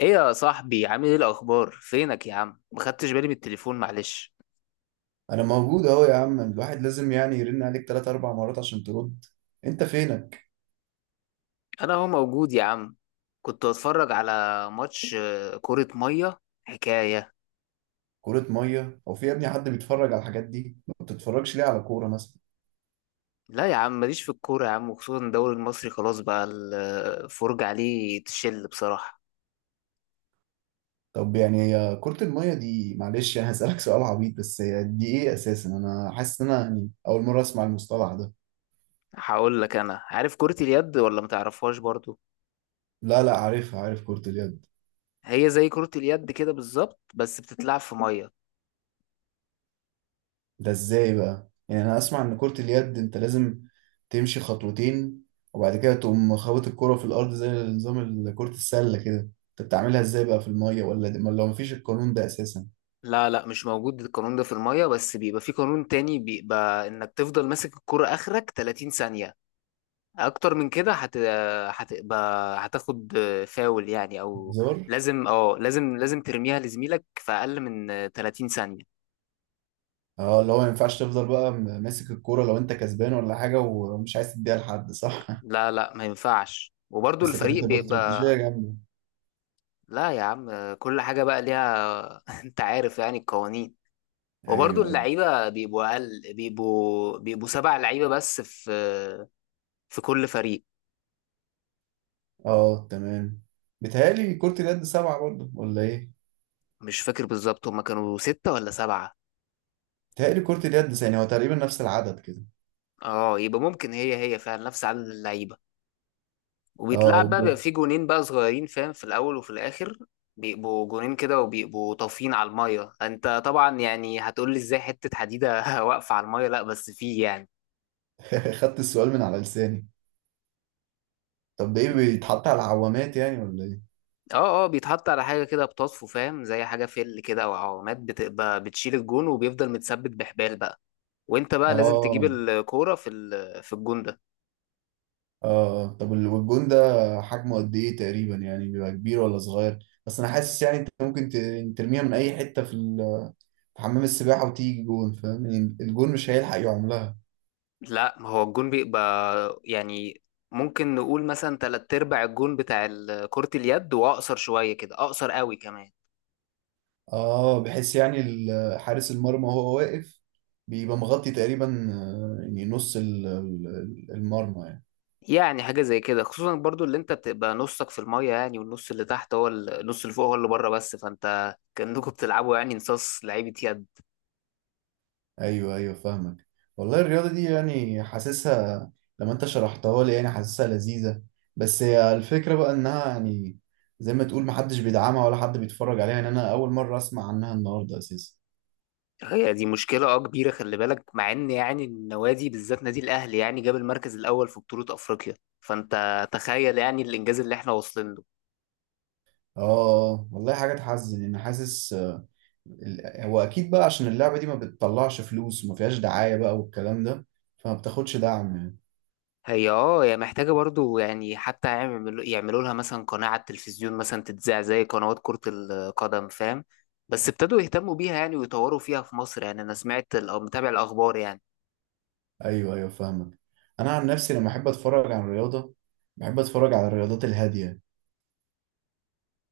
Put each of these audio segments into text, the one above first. ايه يا صاحبي، عامل ايه؟ الاخبار؟ فينك يا عم؟ ما خدتش بالي من التليفون، معلش. انا موجود اهو يا عم. الواحد لازم يعني يرن عليك تلات اربع مرات عشان ترد. انت فينك؟ انا هو موجود يا عم. كنت بتفرج على ماتش كرة مية حكاية. كرة مية او في يا ابني حد بيتفرج على الحاجات دي؟ ما بتتفرجش ليه على كورة مثلا؟ لا يا عم، ماليش في الكورة يا عم، وخصوصا الدوري المصري خلاص بقى الفرجة عليه تشل بصراحة. طب يعني هي كرة المية دي، معلش يعني هسألك سؤال عبيط، بس هي دي ايه اساسا؟ انا حاسس ان انا يعني اول مرة اسمع المصطلح ده. هقول لك، انا عارف كرة اليد، ولا ما تعرفهاش برضو؟ لا لا، عارفها، عارف كرة اليد. هي زي كرة اليد كده بالظبط، بس بتتلعب في مية. ده ازاي بقى؟ يعني انا اسمع ان كرة اليد انت لازم تمشي خطوتين وبعد كده تقوم خابط الكرة في الارض، زي نظام كرة السلة كده. انت بتعملها ازاي بقى في المية؟ ولا دي ولا مفيش القانون ده اساسا؟ لا مش موجود القانون ده في المية، بس بيبقى في قانون تاني، بيبقى انك تفضل ماسك الكرة اخرك 30 ثانية. اكتر من كده هت هتبقى هتاخد فاول يعني او هزار. لازم، اه لازم، ترميها لزميلك في اقل من 30 ثانية. اه، اللي هو ما ينفعش تفضل بقى ماسك الكرة لو انت كسبان ولا حاجة ومش عايز تديها لحد، صح؟ لا ما ينفعش، وبرضو بس كانت الفريق هتبقى بيبقى استراتيجية جامدة. لا يا عم، كل حاجة بقى ليها انت عارف يعني القوانين. وبرضو ايوه ايوه. اللعيبة بيبقوا اقل، بيبقوا سبع لعيبة بس في كل فريق. اه تمام. بيتهيألي كرة اليد سبعة برضه، ولا ايه؟ مش فاكر بالظبط، هما كانوا ستة ولا سبعة. بيتهيألي كرة اليد يعني هو تقريبا نفس العدد كده. اه يبقى ممكن هي فعلا نفس عدد اللعيبة. اه. وبيتلعب بقى، بيبقى فيه جونين بقى صغيرين فاهم، في الاول وفي الاخر. بيبقوا جونين كده، وبيبقوا طافيين على الميه. انت طبعا يعني هتقول لي ازاي حته حديده واقفه على الميه؟ لا بس فيه يعني، خدت السؤال من على لساني. طب ده ايه، بيتحط على العوامات يعني ولا ايه؟ اه اه، بيتحط على حاجه كده بتطفو فاهم، زي حاجه فل كده او عوامات، بتبقى بتشيل الجون، وبيفضل متثبت بحبال بقى. وانت بقى لازم تجيب اه الكوره في في الجون ده. اه. طب والجون ده حجمه قد ايه تقريبا؟ يعني بيبقى كبير ولا صغير؟ بس انا حاسس يعني انت ممكن ترميها من اي حته في في حمام السباحه وتيجي جون، فاهم؟ يعني الجون مش هيلحق يعملها. لا ما هو الجون بيبقى يعني، ممكن نقول مثلا تلات ارباع الجون بتاع كرة اليد، واقصر شويه كده، اقصر قوي كمان. اه، بحيث يعني حارس المرمى وهو واقف بيبقى مغطي تقريبا، يعني نص المرمى. يعني حاجة زي كده، خصوصا برضو اللي انت بتبقى نصك في المية يعني، والنص اللي تحت هو النص اللي فوق هو اللي بره، بس فانت كأنكم بتلعبوا يعني نصاص لعيبة يد. ايوه ايوه فاهمك. والله الرياضه دي، يعني حاسسها لما انت شرحتها لي، يعني حاسسها لذيذه. بس هي الفكره بقى انها يعني زي ما تقول محدش بيدعمها ولا حد بيتفرج عليها. يعني انا اول مره اسمع عنها النهارده اساسا. هي دي مشكلة اه كبيرة، خلي بالك مع ان يعني النوادي، بالذات نادي الاهلي يعني جاب المركز الاول في بطولة افريقيا، فانت تخيل يعني الانجاز اللي احنا واصلين له. اه والله حاجه تحزن. انا حاسس هو اكيد بقى عشان اللعبه دي ما بتطلعش فلوس وما فيهاش دعايه بقى والكلام ده، فما بتاخدش دعم يعني. هي اه، هي محتاجة برضو يعني، حتى يعملوا لها مثلا قناة على التلفزيون مثلا، تتذاع زي قنوات كرة القدم فاهم. بس ابتدوا يهتموا بيها يعني، ويطوروا فيها في مصر. يعني انا سمعت او متابع الاخبار يعني. ايوه ايوه فاهمك. انا عن نفسي لما احب اتفرج على الرياضه، بحب اتفرج على الرياضات الهاديه.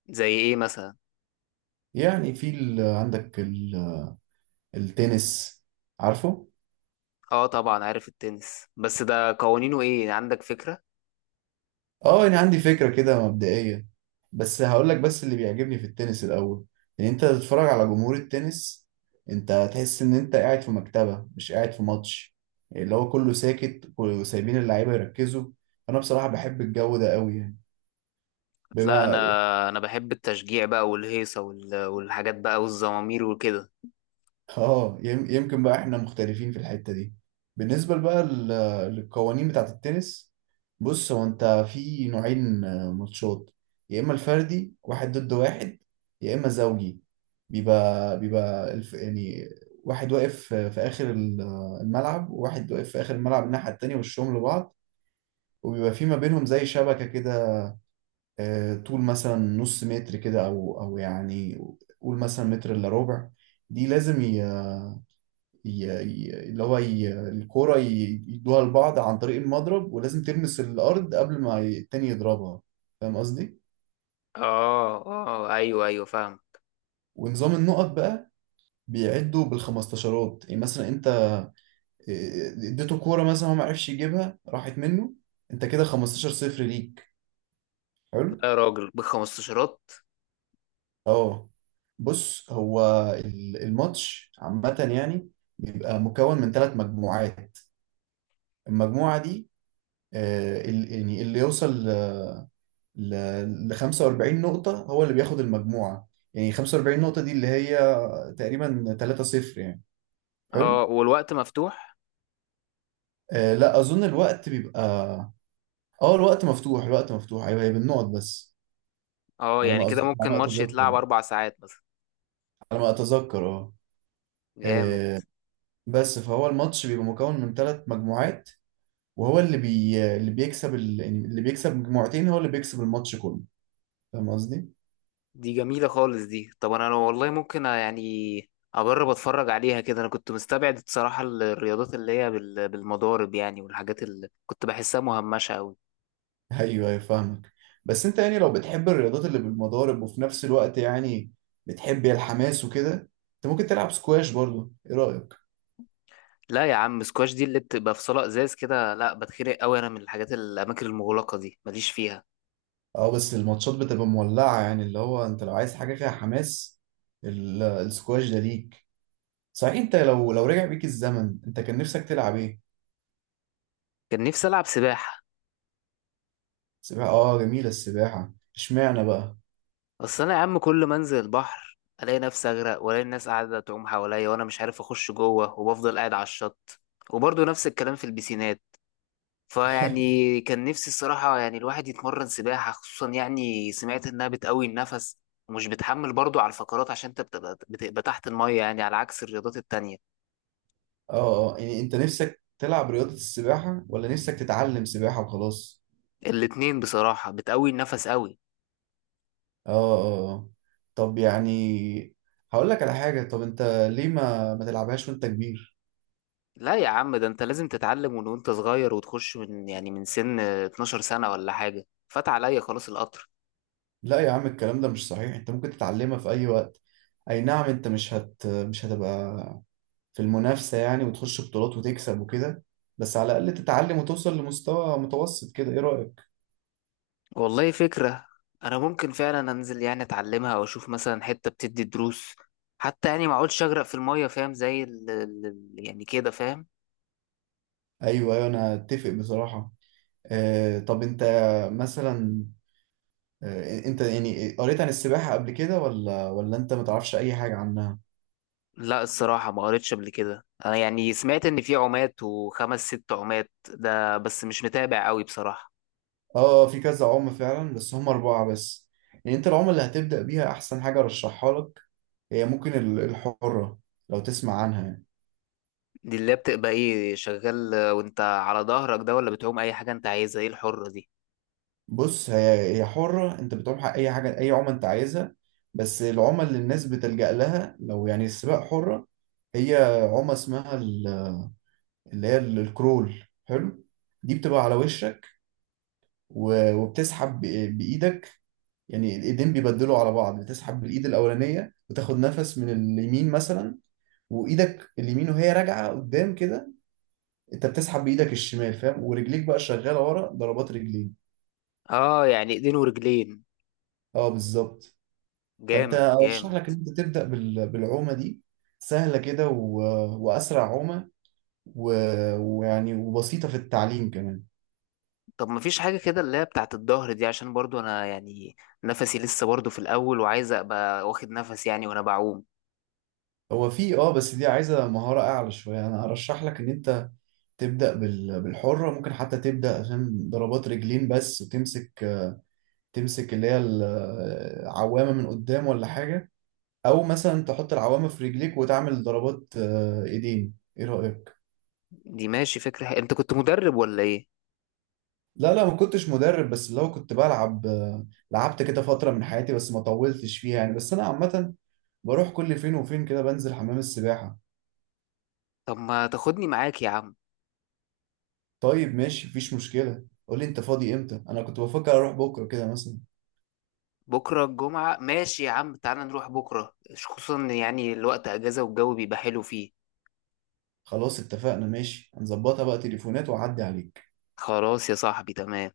زي ايه مثلا؟ يعني في عندك التنس، عارفه؟ اه طبعا عارف التنس، بس ده قوانينه ايه؟ عندك فكرة؟ اه انا عندي فكرة كده مبدئية، بس هقول لك، بس اللي بيعجبني في التنس الاول ان انت تتفرج على جمهور التنس. انت هتحس ان انت قاعد في مكتبة، مش قاعد في ماتش. يعني اللي هو كله ساكت وسايبين اللعيبة يركزوا. انا بصراحة بحب الجو ده قوي يعني، لا انا بما... انا بحب التشجيع بقى والهيصة والحاجات بقى والزمامير وكده. اه، يمكن بقى احنا مختلفين في الحتة دي. بالنسبة بقى للقوانين بتاعة التنس، بص، هو انت في نوعين ماتشات: يا اما الفردي واحد ضد واحد، يا اما زوجي. بيبقى الف يعني واحد واقف في اخر الملعب، وواحد واقف في اخر الملعب الناحية التانية، وشهم لبعض. وبيبقى في ما بينهم زي شبكة كده، طول مثلا نص متر كده، او يعني قول مثلا متر الا ربع. دي لازم الكورة يدوها لبعض عن طريق المضرب، ولازم تلمس الأرض قبل ما التاني يضربها. فاهم قصدي؟ اه اه، ايوه ايوه فاهم. ونظام النقط بقى بيعدوا بالخمستاشرات. يعني مثلا انت، اديته كورة مثلا، هو ما عرفش يجيبها، راحت منه، انت كده 15 صفر ليك، حلو؟ لا يا راجل بخمستاشرات؟ اه. بص هو الماتش عامة يعني بيبقى مكون من ثلاث مجموعات. المجموعة دي يعني اللي يوصل ل ل 45 نقطة هو اللي بياخد المجموعة. يعني 45 نقطة دي اللي هي تقريبا 3-0 يعني. اه حلو. والوقت مفتوح؟ آه لا، أظن الوقت بيبقى... اه الوقت مفتوح، الوقت مفتوح، أيوه هي بالنقط بس. اه على يعني ما كده على ممكن ما ماتش أتذكر يتلعب يعني. اربع ساعات مثلا. على ما أتذكر، اه. جامد. آه، بس فهو الماتش بيبقى مكون من ثلاث مجموعات، وهو اللي اللي يعني اللي بيكسب مجموعتين هو اللي بيكسب الماتش كله. فاهم قصدي؟ دي جميلة خالص دي. طب انا لو والله ممكن يعني اجرب اتفرج عليها كده، انا كنت مستبعد الصراحة الرياضات اللي هي بالمضارب يعني، والحاجات اللي كنت بحسها مهمشة قوي. ايوه ايوه فاهمك. بس انت يعني لو بتحب الرياضات اللي بالمضارب وفي نفس الوقت يعني بتحب الحماس وكده، انت ممكن تلعب سكواش برضه، ايه رأيك؟ لا يا عم، سكواش دي اللي بتبقى في صالة ازاز كده، لا بتخنق قوي، انا من الحاجات الاماكن المغلقة دي ماليش فيها. اه، بس الماتشات بتبقى مولعة، يعني اللي هو انت لو عايز حاجة فيها حماس السكواش ده ليك. صحيح، انت لو رجع بيك الزمن انت كان نفسك تلعب ايه؟ كان نفسي العب سباحة. سباحة، اه جميلة السباحة، اشمعنى بقى؟ اصل انا يا عم كل ما انزل البحر الاقي نفسي اغرق، والاقي الناس قاعده تعوم حواليا وانا مش عارف اخش جوه، وبفضل قاعد على الشط. وبرضه نفس الكلام في البسينات. فيعني كان نفسي الصراحه يعني الواحد يتمرن سباحه، خصوصا يعني سمعت انها بتقوي النفس، ومش بتحمل برضه على الفقرات، عشان انت بتبقى تحت الميه يعني، على عكس الرياضات التانية. اه اه، يعني انت نفسك تلعب رياضة السباحة ولا نفسك تتعلم سباحة وخلاص؟ الاتنين بصراحه بتقوي النفس قوي. اه اه اه. طب يعني هقول لك على حاجة، طب انت ليه ما تلعبهاش وانت كبير؟ لا يا عم، ده انت لازم تتعلم من وانت صغير، وتخش من يعني من سن 12 سنه ولا حاجه، فات عليا خلاص القطر. لا يا عم، الكلام ده مش صحيح، انت ممكن تتعلمها في اي وقت. اي نعم انت مش هتبقى في المنافسة يعني وتخش بطولات وتكسب وكده، بس على الاقل تتعلم وتوصل لمستوى متوسط كده، ايه رأيك؟ والله فكرة. أنا ممكن فعلا أنزل يعني أتعلمها، أو أشوف مثلا حتة بتدي دروس، حتى يعني ما أقعدش أغرق في المية فاهم، زي يعني كده فاهم. ايوه ايوه، انا اتفق بصراحة. آه، طب انت مثلا، آه انت يعني قريت عن السباحة قبل كده، ولا انت ما تعرفش اي حاجة عنها؟ لا الصراحة ما قريتش قبل كده. أنا يعني سمعت إن في عمات، وخمس ست عمات ده، بس مش متابع أوي بصراحة. اه، في كذا عملة فعلا، بس هم أربعة بس. يعني أنت العملة اللي هتبدأ بيها أحسن حاجة أرشحها لك، هي ممكن الحرة، لو تسمع عنها يعني. دي اللي بتبقى إيه؟ شغال وأنت على ظهرك ده، ولا بتعوم أي حاجة أنت عايزها؟ إيه الحرة دي؟ بص، هي حرة، أنت بتعوم حق أي حاجة، أي عملة أنت عايزها. بس العمل اللي الناس بتلجأ لها لو يعني السباق، حرة. هي عمى اسمها اللي هي الكرول، حلو. دي بتبقى على وشك، وبتسحب بإيدك، يعني الإيدين بيبدلوا على بعض. بتسحب بالإيد الأولانية وتاخد نفس من اليمين مثلا، وايدك اليمين وهي راجعه قدام كده انت بتسحب بايدك الشمال، فاهم؟ ورجليك بقى شغاله ورا ضربات رجلين. آه يعني إيدين ورجلين. اه بالظبط. فانت جامد ارشح جامد. لك ان انت تبدا بالعومه دي، سهله كده، و... واسرع عومه، و... ويعني وبسيطه في التعليم كمان. طب مفيش حاجة كده اللي هي بتاعت الظهر دي؟ عشان برضو أنا يعني نفسي لسه برضو في الأول، وعايز أبقى واخد نفس يعني وأنا بعوم. هو في اه، بس دي عايزه مهاره اعلى شويه. انا ارشح لك ان انت تبدا بالحره. ممكن حتى تبدا فاهم ضربات رجلين بس وتمسك اللي هي العوامه من قدام ولا حاجه، او مثلا تحط العوامة في رجليك وتعمل ضربات ايدين، ايه رأيك؟ دي ماشي، فكرة حلوة. أنت كنت مدرب ولا إيه؟ لا لا، ما كنتش مدرب، بس اللي هو كنت بلعب، لعبت كده فترة من حياتي بس ما طولتش فيها يعني. بس انا عامة بروح كل فين وفين كده بنزل حمام السباحة. طب ما تاخدني معاك يا عم. طيب ماشي، مفيش مشكلة، قول لي انت فاضي امتى. انا كنت بفكر اروح بكرة كده مثلا. بكرة الجمعة، ماشي يا عم، تعالى نروح بكرة، خصوصا إن يعني الوقت أجازة والجو بيبقى حلو فيه. خلاص اتفقنا ماشي، هنظبطها بقى تليفونات واعدي عليك. خلاص يا صاحبي، تمام.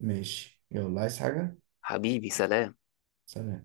ماشي، يلا، عايز حاجة؟ حبيبي سلام. سلام.